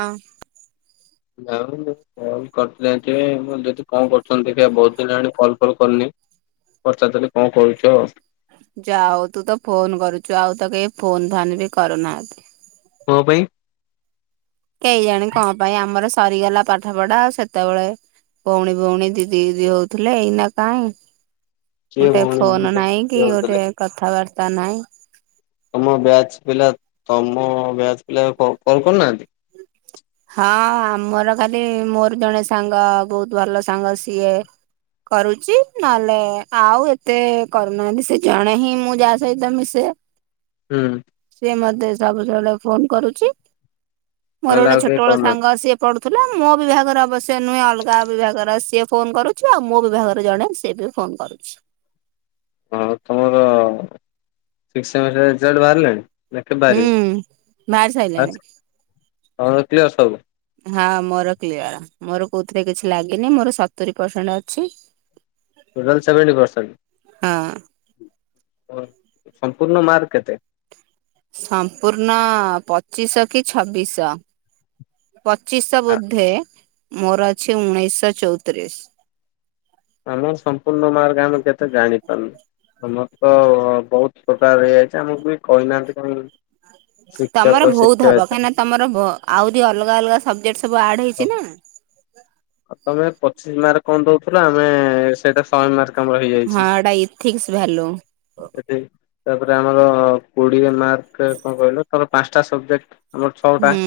ହଁ। ଆଉ କଲ୍ କରିଚେ ନା କେ ମୁଁ ଯଦି [unintelligible] କଣ କରୁଛନ୍ତି ଦେଖିଆ ବହୁତ୍ ଦିନ ହେଲାଣି କଲ୍ ଫଲ୍ କରିନି ପଚରିଦେଲି କଣ କରୁଛ ଆଉ? ଯାହା ହଉ ତୁ ତ ଫୋନ କରୁଛୁ ଆଉ ତ କେହି ଫୋନ୍ ଫାନ୍ ବି କରୁନାହାଁନ୍ତି। କଣ ପାଇଁ? କେଇ ଆଣି କଅଁ ପାଇଁ ଆମର ସରିଗଲା ପାଠ ପଢା ସେତେବେଳେ। ଭଉଣୀ ଭଉଣୀ ଦିଦି ଦିଦି ହଉଥିଲେ ଏଇନା କାଇଁ? କିଏ ଗୋଟେ ଭଉଣୀ ଭଉଣୀ ଫୋନ ନାହିଁ କେମିତି କି ହଉଥିଲେ ଗୋଟେ କଥାବାର୍ତ୍ତା ନାହିଁ। ତମ ବ୍ୟାଚ୍‌ ପିଲା ତମ ବ୍ୟାଚ୍ ପିଲା କ କଲ୍ କରୁନାହାନ୍ତି? ହୁଁ [unintelligible] ହଁ ଆମର ଖାଲି ମୋର ଜଣେ ସାଙ୍ଗ ବହୁତ ଭଲ ସାଙ୍ଗ ସିଏ କରୁଚି ନହେଲେ ଆଉ ଏତେ କରୁନାହାନ୍ତି ସେ ଜଣେ ହିଁ ମୁଁ ଯା ସହିତ ମିଶେ ଉୁଁ ସିଏ ମତେ ସବୁବେଳେ ଫୋନ କରୁଛି ମୋର ନହେଲେ ଗୋଟେ ଆଉ ଛୋଟ କେହି ବେଳ କରୁନାହାନ୍ତି। ସାଙ୍ଗ ସିଏ ପଢୁଥିଲା ମୋ ବିଭାଗର ଅବଶ୍ୟ ନୁହେଁ ଅଲଗା ବିଭାଗରେ ସିଏ ଫୋନ କରୁଛି ଆଉ ମୋ ବିଭାଗରେ ଜଣେ ସିଏ ବି ଫୋ ଫୋନ୍ କରୁଛି ହଁ ତମର [unintelligible] ର ରେଜଲଟ୍ ବାହାରିଲାଣି? ଦେଖି ହୁଁ। ବାହାରି ପାରିବ ସାରିଲାଣି ଆଚ୍ ତମର କ୍ଲ୍କିଅର ସବୁ? ହଁ ମୋର କ୍ଲ୍କିଅର ମୋର କୋଉଥିରେ କିଛି ଲାଗିନି ମୋର ସତୁରି ପରସେଣ୍ଟ ଅଛି ଟୋଟାଲି ହଁ। ସେଭେଣ୍ଟିପରସେଣ୍ଟ ଉ ସମ୍ପୂର୍ଣ ମାର୍କ କେତେ? ସମ୍ପୂର୍ଣ୍ଣ ପଚିଶ କି ଛବିଶ। ପଚିଶ ଆ ବୋଧେ ମୋର ଅଛି ଉଣେଇଶ ଚଉତିରିଶ। ଆମର ସମ୍ପୂର୍ଣ୍ଣ ମାର୍ଗ ଆମେ କେତେ ଜାଣିପାରୁନୁ। ଆମର ତ ବହୁତ ପ୍ରକାର ହେଇଯାଇଛି ଆମକୁ ବି କହିନାହାନ୍ତି କାଇଁ। ତମର ଶିକ୍ଷକ ବହୁତ ହବ ଶିକ୍ଷୟତ୍ରୀ କାହିଁକିନା ତମର ଆହୁରି ଅଲଗା ଅଲଗା ସବଜେକ୍ଟ ସବୁ ଆଡ଼େ ହେଇଛି ସବୁ। ନା। ଆଉ ତମେ ପଚିଶ ମାର୍କ କଣ ଦଉଥିଲ ଆମେ ସେଇଟା ଶହେ ମାର୍କ କାମ ହଁ ହେଇଯାଇଛି। ଏଇଟା ଇଥିକ୍ସ ଭାଲ୍ୟୁ ଏଠି ତାପରେ ଆମର କୋଡିଏ ମାର୍କରେ କଣ କହିଲ ଧର ପାଞ୍ଚଟା ସବଜେକ୍ଟ ଆମର ଛଅଟା ହୁଁ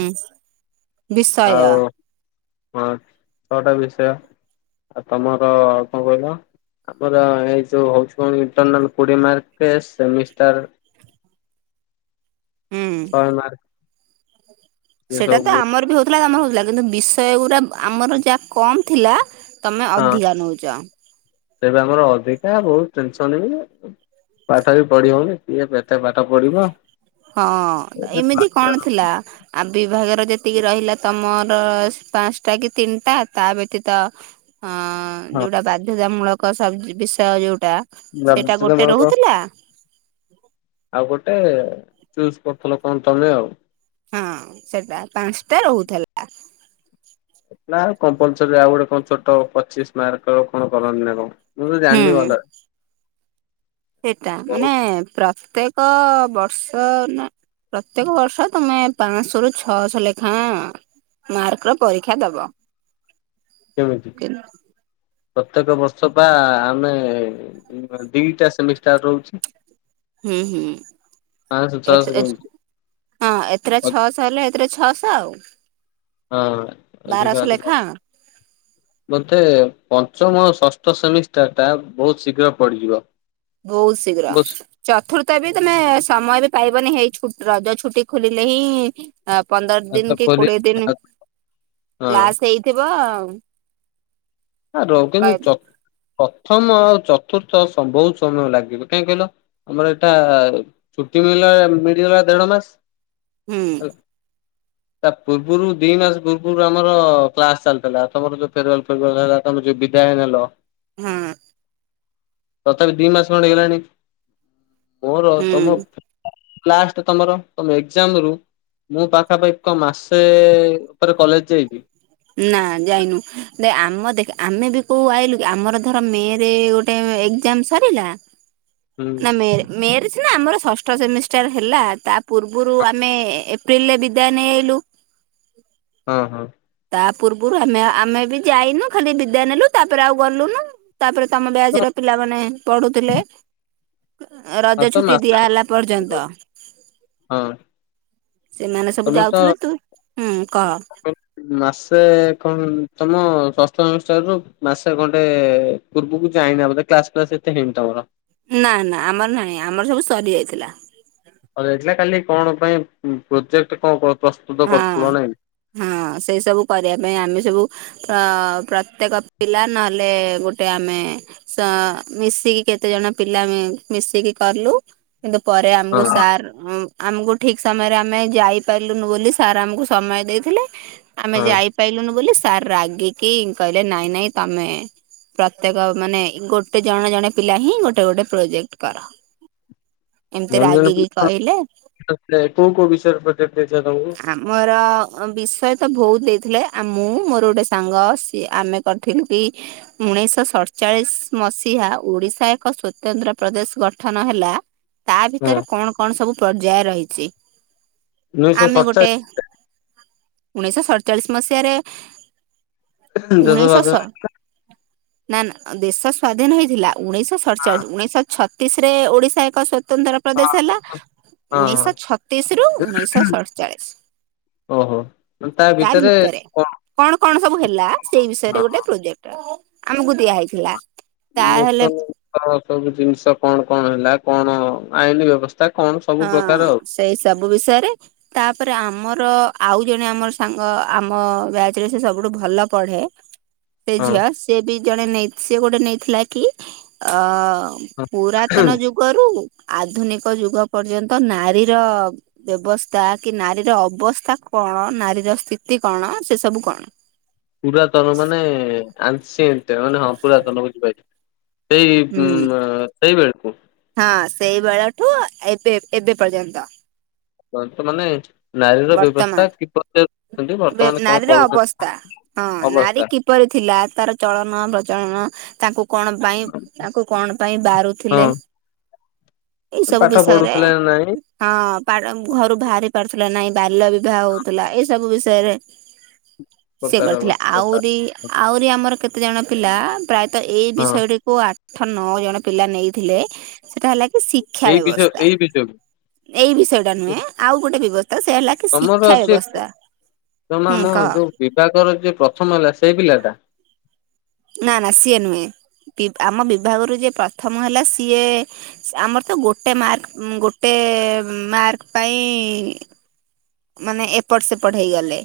ବିଷୟ ଆଉ ହଁ ଛଅଟା ବିଷୟ ଆଉ ତମର କଅଁ କହିଲ ଆମର ଏଇ ଯୋଉ ହଉଚି କଣଇଣ୍ଟରନାଲ କୋଡିଏ ମାର୍କ ସେମିଷ୍ଟାର ହୁଁ। ଶହେ ମାର୍କ। ଏ ସେଇଟା ସବୁ ତ ହଁ ଆମର ବି ହଉଥିଲା ତ ଆମର ହଉଥିଲା କିନ୍ତୁ ବିଷୟ ଉରା ଆମର ଯାହା କମ୍ ଥିଲା ତମେ ଅଧିକା ନଉଚ଼। ତେବେ ଆମର ଅଧିକା ବହୁତ ଟେନସନ ବି ପାଠ ବି ପଢ଼ି ହଉନି କିଏ ଏତେ ପାଠ ପଢ଼ିବ ହଁ ଏମିତି କଣ ଥିଲା? ଆ ବିିଭାଗର ଯେତିକି ରହିଲା ତମର ପାଞ୍ଚଟା କି ତିନିଟା ତା ବ୍ୟତୀତ ଅ ହଁ ଯୋଉଟା ବାଧ୍ୟତାମୂଳକ ସବ ବିଷୟ ଯୋଉଟା ସେଇଟା ଗୋଟେ ବାଧ୍ୟତାମୂଳକ ରହୁଥିଲା ଆଉ ଗୋଟେ ଚୁଜ କରୁଥିଲ କଣ ତମେ ଆଉ ହଁ ସେଟା ପାଞ୍ଚଟା ରେ ରହୁଥିଲା ତାର କମ୍ପଲସରୀ ଆଉ ଗୋଟେ କଣ ଛୋଟ ପଚିଶ ମାର୍କ କଣ କରନ୍ତି ନା କଣ? ମୁଁ ତ ଜାଣିନି ଭଲ ସେଇଟା ମାନେ ପ୍ରତ୍ୟେକ ବର୍ଷ ପ୍ରତ୍ୟେକ ବର୍ଷ ତମେ ପାଞ୍ଚଶହ ରୁ ଛଅଶହ ଲେଖା ମାର୍କ ର ପରୀକ୍ଷା ଦବ କେବେବି ହୁଁ ହେଇଚି ପ୍ରତ୍ୟେକ ବର୍ଷ ବା ଆମେ ଦିଟା ସେମିଷ୍ଟାର ରହୁଚି। ହୁଁ ହୁଁ ପାଞ୍ଚଶହ ଛଅଶହ ଏଠି ଏ କେମିତି ହଁ ଏଥିରେ ହଁ ଛଅଶହ ହେଲେ ଏଥିରେ ଛଅଶହ ଆଉ। ହଁ ଏଟିକେ ବାରଶହ ଅଧ୍ୟିକ। [inaudible] ମୋତେ ପଞ୍ଚମ ଷଷ୍ଠ ସେମିଷ୍ଟାରଟା ବହୁତ୍ ଶୀଘ୍ର ପଡ଼ିଯିବ। ବହୁତ୍ ଶିଘ୍ର। ଚତୁର୍ଥବି ତମେ ସମୟବି ପାଇବନି ହେଇ ରଜ ଛୁଟି ଖୋଲିଲେହିଁ ଅ ପନ୍ଦର ହାତ ଦିନ କି ଖୋଲି କୋଡ଼ିଏ ଦିନି କ୍ଲାସ୍ ହେଇଥିବ ଆଉ ଆ ରହୁ କିନ୍ତୁ ଚ ପ୍ରଥମ ଆଉ ଚତୁର୍ଥ ବହୁତ୍ ସମୟ ଲାଗିବ କାହିଁକି କହିଲ ଆମର ଏଇଟା ଛୁଟି ମିଳଲା ମିଳିଗଲା ଦେଢ ମାସ୍ ହୁଁ [inaudible] ତା ପୂର୍ବରୁ ଦିମାସେ ପୂର୍ବରୁ ଆମର କ୍ଲାସ୍ ଚାଲିଥିଲା ତମର ଯୋଉ ଫେରୱଲ ଫେରୱଲ ଥିଲା ତମେ ଯଉ ବିଦାୟ ନେଲ ହୁଁ। ତଥାପି ଦିମାସ ଖଣ୍ଡେ ହେଇଗଲାଣି ମୋର ହୁଁ ତମ ଲାଷ୍ଟେ ତମର ତମ ଏକ୍ଜାମ୍ ରୁ ମୁଁ ପାଖାପାଖିତ ମାସେ ଉପରେ କଲେଜ୍ ଯାଇଚି। ନା ଯାଇନୁ ଦେଖେ ଆମ ଦେଖ ଆମେବି କୋଉ ଆଇଲୁକି ଆମର ଧର ମେରେ ଗୋ ଗୋଟେ ଏଗ୍ଜାମ୍ ସରିଲା ହୁଁ ନା ମେରେ ମେରେ ସିନା ଆମର ଷଷ୍ଠ ସେମିଷ୍ଟାର ହେଲା ତାପୂର୍ବରୁ ଆମେ ଏପ୍ରିଲରେ ବିଦାୟ ନେଇ ଆଇଲୁ ହଁ ହଁ। ତା ପୂର୍ବରୁ ଆମେ ଆମେବି ଯାଇନୁ ଖାଲି ବିଦାୟ ନେଲୁ ତାପରେ ଆଉ ଗଲୁନୁ ତାପରେ ତମ ବ୍ୟାଚ୍ ର ପିଲାମାନେ ପଢୁଥିଲେ ଆଉ ରଜ ତ ଛୁଟି ମାସେ ଦିଆହେଲା ପର୍ଯ୍ୟନ୍ତ ହଁ ସେମାନେ ସବୁ ତମେ ତ ଯାଉଥିଲେୁ ତୁ ହୁଁ କହ? ମାସେ ଖନ୍ ତମ ଷଷ୍ଠ ସେମିଷ୍ଟରର ମାସେ ଖଣ୍ଡେ ପୂର୍ବକୁ ଯାଇନା ବୋଧେ କ୍ଲାସ୍ ଫ୍ଲାସ୍ ଏତେ ହେଇନି ତମର? ନା ନା ଆମର ନାହିଁ ଆମର ସବୁ ସରି ଯାଇଥିଲା। ସରିଯାଇଥିଲା ଖାଲି କଣ ପାଇଁ ପ୍ରୋଜେକ୍ଟ କଣ ପ୍ରସ୍ତୁତ ହଁ। କରୁଥିବ ନାଇଁ? ହଁ ସେଇ ସବୁ କରିବା ପାଇଁ ଆମେ ସବୁ ପ୍ର ପ୍ରତ୍ୟେକ ପିଲା ନହେଲେ ଗୋଟେ ଆମେ ସ ମିଶିକି କେତେ ଜଣ ପିଲା ମିଶିକି କଲୁ କିନ୍ତୁ ପରେ ହଁ ଆମକୁ ସାର୍ ଆମକୁ ଠିକ୍ ସମୟରେ ଆମେ ଯାଇପାରିଲୁ ନୁ ବୋଲି ସାର୍ ଆମକୁ ସମୟ ଦେଇଥିଲେ ଆମେ ହଁ ଯାଇ ପାରିଲୁନୁ ବୋଲି ସାର୍ ରାଗିକି କହିଲେ ନାଇଁ ନାଇଁ ତମେ ପ୍ରତ୍ୟେକ ମାନେ ଗୋଟେ ଜଣେ ଜଣେ ପିଲାହିଁ ଗୋଟେ ଗୋଟେ ପ୍ରୋଜେକ୍ଟ କର। ଏମିତି ଜଣେ ଜଣେ ରାଗିକି ପିଲା କହିଲେ ମାନେ କୋଉ କୋଉ ବିଷୟରେ ପ୍ରୋଜେକ୍ଟ ଦେଇଥିଲେ ତମକୁ? ଆମର ବିଷୟତ ବହୁତ୍ ଦେଇଥିଲେ ଆ ମୁଁ ମୋର ଗୋଟେ ସାଙ୍ଗ ସିଏ ଆମେ କରିଥିଲୁ କି ଉଣେଇଶହ ସଚାଳିଶି ମସିହା ଓଡ଼ିଶା ଏକ ସ୍ଵତନ୍ତ୍ର ପ୍ରଦେଶ ଗଠନ ହେଲା ହଁ ତାଭିତରେ କଣ କଣ ସବୁ ପର୍ଯ୍ୟାୟ ରହିଚି ଉଣେଇଶହ ଆମେ ଗୋଟେ ସତଚାଳିଶ ଉଣେଇଶଶହ ସତଚାଳିଶ ମସିହାରେ ଦେଶ ଉଣେଇଶ ଶ ସ୍ୱାଧୀନ ନା ନା ଦେଶ ସ୍ଵାଧୀନ ହେଇଥିଲା ଉଣେଇଶ ସତଚାଳିଶ ଉଣେଇଶହ ଛତିଶିରେ ଓଡ଼ିଶା ଏକ ସ୍ଵତନ୍ତ୍ର ପ୍ରଦେଶ ହଁ ହେଲା ହଁ ହଁ ଉଣେଇଶହ ଛତିଶିରୁ ଉଣେଇଶହ ଅଠଚାଳିଶି ଓହୋ। ତା ଭିତରେ କଣ କଣ ସବୁ ହେଲା ସେଇ ବିଷୟରେ ଗୋଟେ ପ୍ରୋଜେକ୍ଟ ଆମକୁ ଦିଆ ହେଇଥିଲା ତାହେଲେ ନୂତନ ସବୁ ଜିନିଷ କଣ କଣ ହେଲା କଣ ଆଇନ ବ୍ୟବସ୍ଥା କଣ ସବୁ ପ୍ରକାର ହଁ ସେଇ ସବୁ ବିଷୟରେ ତାପରେ ଆମର ଆଉ ଜଣେ ଆମର ସାଙ୍ଗ ଆମ ବ୍ୟାଚରେ ସେ ସବୁଠୁ ଭଲ ପଢେ ସେ ଆଉ ଝିଅ ସେ ବି ଜଣେ ନେଇ ସିଏ ଗୋଟେ ନେଇଥିଲା କି ଅ ହଁ। ପୁରାତନ ଯୁଗରୁ ଆଧୁନିକ ଯୁଗ ପର୍ଯ୍ୟନ୍ତ ନାରୀର ବ୍ୟବସ୍ଥା କି ନାରୀର ଅବସ୍ଥା କଣ ନାରୀର ସ୍ଥିତି କଣ ସେ ସବୁ କଣ ପୁରାତନ ମାନେ ଆନସିଏଣ୍ଟ ମାନେ ହଁ ପୁରାତନ ବୁଝିପାରିଲି ସେଇ ହୁଁ ସେଇ ବେଳଠୁ ହଁ ସେଇ ବେଳଠୁ ଏବେ ଏବେ ପର୍ଯ୍ୟନ୍ତ ଵର୍ତ୍ତ ମାନେ ନାରୀ ର ବର୍ତ୍ତମାନ ବ୍ୟବସ୍ଥା କିପରି ଅଛନ୍ତି ବେ ବର୍ତ୍ତମାନ କଣ ନାରୀର କରୁଛନ୍ତି ଅବସ୍ଥା ହଁ ନାରୀ ଅବସ୍ଥା କି କିପରି ଥିଲା ତାର ଚଳନ ପ୍ରଚଳନ ତାକୁ କଣ ପାଇଁ ତାକୁ କଣ ପାଇଁ ହଁ। ବାରୁଥିଲେ ଏଇ ସବୁ ପାଠ ବିଷୟରେ ପଢୁଥିଲେ ନା ନାଇଁ ହଁ ଘରୁ ବାହାରି ପାରୁଥିଲା ନାଇଁ ବାଲ୍ୟ ବିବାହ ହଉଥିଲା ଏ ସ ସବୁ ବିଷୟରେ ସିଏ ପ୍ରକାର କରିଥିଲେ କଥା ଆହୁରି ଆହୁରି ଆମର କେତେଜଣ ପିଲା ପ୍ରାୟତଃ ଏଇ ହଁ ବିଷୟଟି କୁ ଆଠ ନଅ ଜଣ ପିଲା ନେଇଥିଲେ ସେଇଟା ହେଲା କି ଶିକ୍ଷା ଏଇ ବିଷୟ ବ୍ୟବସ୍ଥା ଏଇ ବିଷୟକୁ ଏଇ ବିଷୟ ଟା ନୁହେଁ ଆଉ ଗୋଟେ ବ୍ୟବସ୍ଥା ସେ ହେଲା କି ତମର ଶିକ୍ଷା ଯେ ବ୍ୟବସ୍ଥା ତମ ହୁଁ ଆମ କହ ଯୋଉ ବିଭାଗର ଯ ପ୍ରଥମ ହେଲା ସେଇ ପିଲା ଟା ନା ନା ସିଏ ନୁହେଁ ଆମ ବିଭାଗରୁ ଯେ ପ୍ରଥମ ହେଲା ସିଏ ଆମର ତ ଗୋଟେ ମାର୍କ ଗୋଟେ ମାର୍କ ପାଇଁ ମାନେ ଏପଟ ସେପଟ ହେଇଗଲେ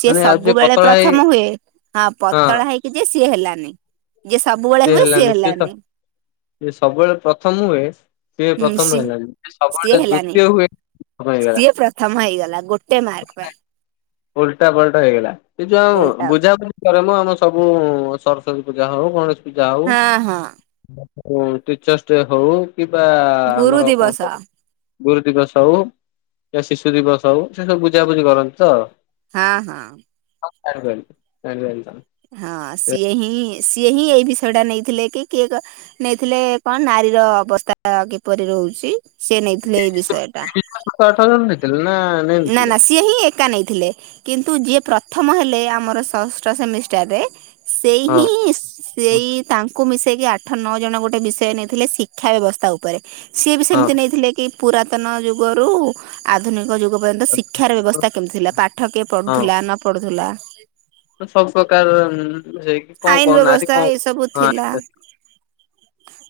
ଯିଏ ମାନେ ଆଉ ସବୁବେଳେ ପତଳା ହେଇ ପ୍ରଥମ ହୁଏ ହଁ ପତଳା ହେଇକି ଯେ ସିଏ ହେଲାନି ଯିଏ ସବୁବେଳେ ହୁଏ ସିଏ ହେଲାନି ସେ ସବୁବେଳେ ପ୍ରଥମ ହୁଏ ସିଏ ହୁଁ ପ୍ରଥମ ସି ହେଲାଣି ଯିଏ ସିଏ ସବୁବେଳେ ହେଲାନି ଦ୍ଵିତୀୟ ହୁଏ ସିଏ ହେଇଗଲା ସିଏ ପ୍ରଥମ ହେଇଗଲା ଗୋଟେ ମାର୍କ ପାଇଁ ଉଲଟା ପାଲଟା ହେଇଗଲା ସେ ଯୋଉ ଆଉ ଓଲଟା ବୁଝାୁଝ ରେ ମ ଆମ ସବୁ ସରସ୍ଵତୀ ପୂଜା ହଉ ଗଣେଶ ପୂଜା ହଉ ହଁ ହଁ ହ ଟିଚର୍ସ ଡେ ହଉ କିମ୍ବା ଗୁରୁ ଆମର କଣ ଦିବସ କ ଗୁରୁ ଦିବସ ହଉ ଶିଶୁ ଦିବସ ହଉ ସେ ସବୁ ବୁଝାବୁଝି କରନ୍ତି ତ ହଁ ହଁ ହଁ ଜାଣିପାଇଲୁ ଜାଣି ପାଇଲୁ ହଁ ସିଏ ହିଁ ସିଏ ହିଁ ଏଇ ବିଷୟ ଟା ନେଇଥିଲେ କି କିଏ ନେଇଥିଲେ କଣ ନାରୀର ଅବସ୍ଥା କିପରି ରହୁଛି ସେ ନେଇଥିଲେ ଏଇ ବିଷୟ ଟା ସାତ ଆଠଜଣ ନେଇଥିଲେ ନା ନା ନେଇନଥିଲେ ନା ସ୍ ସିଏ ହିଁ ଏକା ନେଇଥିଲେ କିନ୍ତୁ ଯିଏ ପ୍ରଥମ ହେଲେ ଆମର ଷଷ୍ଠ ସେମିଷ୍ଟାରରେ ସେଇ ହଁ ହିଁ ସ୍ ସେଇ ତାଙ୍କୁ ମିଶେଇକି ଆଠ ନଅ ଜଣ ଗୋଟେ ବିଷୟ ନେଇଥିଲେ ଶିକ୍ଷା ବ୍ୟବସ୍ଥା ଉପରେ ସିଏ ବି ହଁ ସେମିତି ନେଇଥିଲେ କି ପୁରାତନ ଯୁଗରୁ ଆଧୁନିକ ଯୁଗ ପର୍ଯ୍ୟନ୍ତ ଶିକ୍ଷାର ବ୍ୟବସ୍ଥା କେମିତି ଥିଲା ପାଠ କିଏ ହଁ ପଢ଼ୁଥିଲା ନ ପଢ଼ୁଥିଲା ସବୁ ପ୍ରକାର ସେ ଆଇନ କଣ ଆଦ ବ୍ୟବସ୍ଥା ଏଇ ସବୁ କଣ ଥିଲା। ହଁ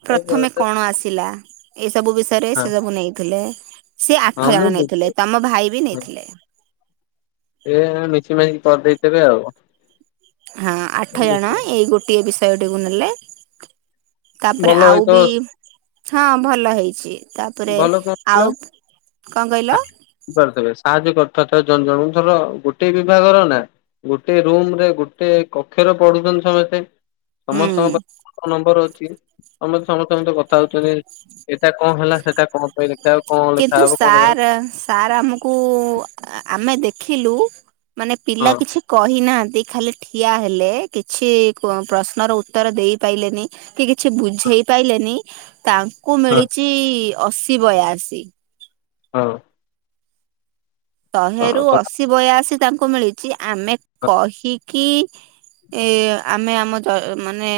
ପ୍ରଥମେ କଣ ଆସିଲା ଏଇ ସବୁ ବିଷୟରେ ସେ ହଁ ସବୁ ନେଇଥିଲେ ସେ ହଁ ଆଠ ମୁଁ ଜଣ ନେଇଥିଲେ ତମ ଭାଇ ବି ନେଇଥିଲେ। ଏ ମିଶି ମାଶ କରିଦେଇ ଥିବେ ଆଉ। ହଁ ଆଠ ଜଣ ଏଇ ଗୋଟିଏ ବିଷୟଟିକୁ ନେଲେ ତାପରେ ଭଲ ଆଉ ହେଇତ ବି ହଁ ଭଲ ହେଇଛି ତାପରେ ଭଲ ଆଉ କ ଣ କହିଲ? ପିବେ ସାହାଯ୍ୟ କରିଥି ବେ ଜନ ଜଣଙ୍କୁ ଧର ଗୋଟେ ବିଭାଗର ନା ଗୋଟେ ରୁମ ରେ ଗୋଟେ କକ୍ଷର ପଢୁଛନ୍ତି ସମସ୍ତେ ହୁଁ ସମସ୍ତଙ୍କ ପାଖ ନମ୍ବର ଅଛି ତମେ ସମସ୍ତଙ୍କ ସ କଥା ଉଛନ୍ତି ଏଇଟା କଣ ହେଲା ସେଇଟା କଣ ପାଇଁ ଲେଖାହବ କଣ କିନ୍ତୁ ଲେଖା ହବ କଣ ଲେଖା ହବ ସାର୍ ସାର୍ ଆମକୁ ଆମେ ଦେଖିଲୁ ମାନେ ପିଲା ହଁ କିଛି କହିନାହାନ୍ତି ଖାଲି ଠିଆ ହେଲେ କିଛି ପ୍ରଶ୍ନର ଉତ୍ତର ଦେଇପାରିଲନି କି କିଛି ବୁଝେଇ ପାରଲେନି ତା କୁ ହଁ ମିଳିଛି ଅଶୀ ବୟାଅଶୀ। ହଁ। ଶହେରୁ ହଁ ତ ଅଶୀ ବୟାଶୀ ତାଙ୍କୁ ମିଳିଛି ଆମେ କହିକି ଏ ଆମେ ଆମ ମାନେ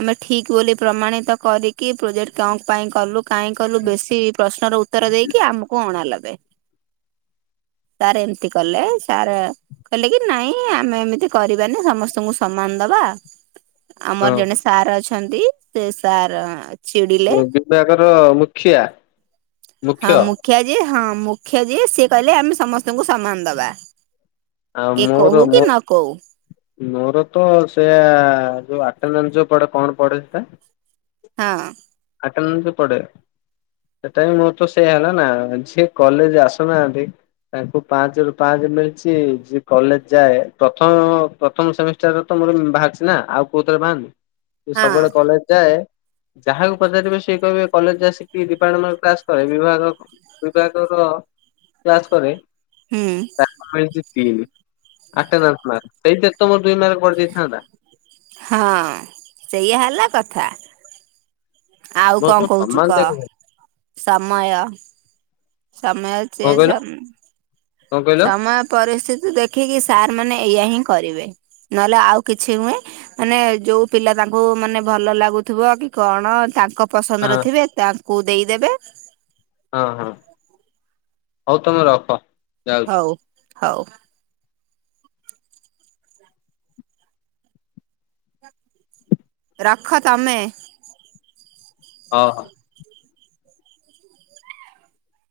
ଆମେ ଠିକ ବୋଲି ପ୍ରମାଣିତ କରି କି ପ୍ରୋଜେକ୍ଟ କଣ ପାଇଁ କଲୁ କାହିଁ କଲୁ ବେଶୀ ପ୍ରଶ୍ନର ଉତ୍ତର ଦେଇକି ଆମକୁ ଅଣା ଲବେ। ସାର ଏମିତି କଲେ ସାର କହିଲେ କି ନାଇଁ ଆମେ ଏମିତି କରାନି ସମସ୍ତଙ୍କୁ ସମାନ ଦବା ଆମର ଜଣେ ହଁ ସାର୍ ଅଛନ୍ତି ସେ ସାର୍ ଚିଡିଲେ ବିଭକର ମୁଖିଆ। ହଁ ମୁଖ୍ୟ ମୁଖିଆଜୀ ହଁ ମୁଖିଜୀ ସେ କହିଲେ ଆମେ ସମସ୍ତଙ୍କୁ ସମାନ ଦବା ଆଉ କି ମୋର କହୁ କି ମୋ ନ କହୁ। ମୋର ତ ସେ ଯେଉ ଆଟେଣ୍ଡାନ୍ସ ଯେଉଁ ପଡ଼େ କଣ ପଡ଼େ ସେଇଟା? ହଁ। ଆଟଣନ୍ତି ପଡେ ସେଟା ବି ମୋର ତ ସେଇଆ ହେଲା ନା ଯିଏ କଲେଜ ଆସୁନାହାନ୍ତି ତାଙ୍କୁ ପାଞ୍ଚ ରୁ ପାଞ୍ଚ ମିଳିଛି ଯିଏ କଲେଜ ଯାଏ ପ୍ରଥମ ପ୍ରଥମ ସେମିଷ୍ଟାର ତ ମୋର ବାହାରି ନା ଆଉ କୋଉ ଥରେ ବାହନ୍ତିି ହ ସବୁବେଳେ କଲେଜ ଯାଏ ଯାହାକୁ ପଚାରିବେ ସିଏ କହିବେ କଲେଜ ଆସିକି ଡିପାର୍ଟମେଣ୍ଟ କ୍ଲାସ କରେ ବିଭାଗ ବିଭାଗର କ୍ଲାସ କରେ ହୁଁ ତାକୁ ମିଳିଛି ତିନି ଆଟନାସ୍ ମାର୍କ, ସେଇଥି ତମର ଦୁଇ ମାର୍କ ବଢ଼ି ଯାଇଥାନ୍ତା। ହଁ ସେଇଆ ହେଲା କଥା। ଆଉ କଣ ସମସ୍ତଙ୍କୁ କହୁଛୁ ସମାନ କ ଦେଖ କଣ ସମୟ ସମୟ ସେସ କହିଲ କଣ କହିଲ ସମୟ ପରିସ୍ଥିତି ଦେଖିକି ସାର୍ ମାନେ ଏଇଆ ହିଁ କରିବେ ନହେଲେ ଆଉ କିଛି ହୁଏ ମାନେ ଯୋଉ ପିଲା ତାଙ୍କୁ ମାନେ ଭଲ ଲାଗୁଥିବ କି କଣ ତାଙ୍କ ହଁ ପସନ୍ଦରଥିବେ ତାଙ୍କୁ ଦେଇଦେବେ ହଁ ହଁ ହଉ ତମେ ରଖ। ଯାଉଛି ହଉ ହଉ। ରଖ ତମେ? ହ ହ।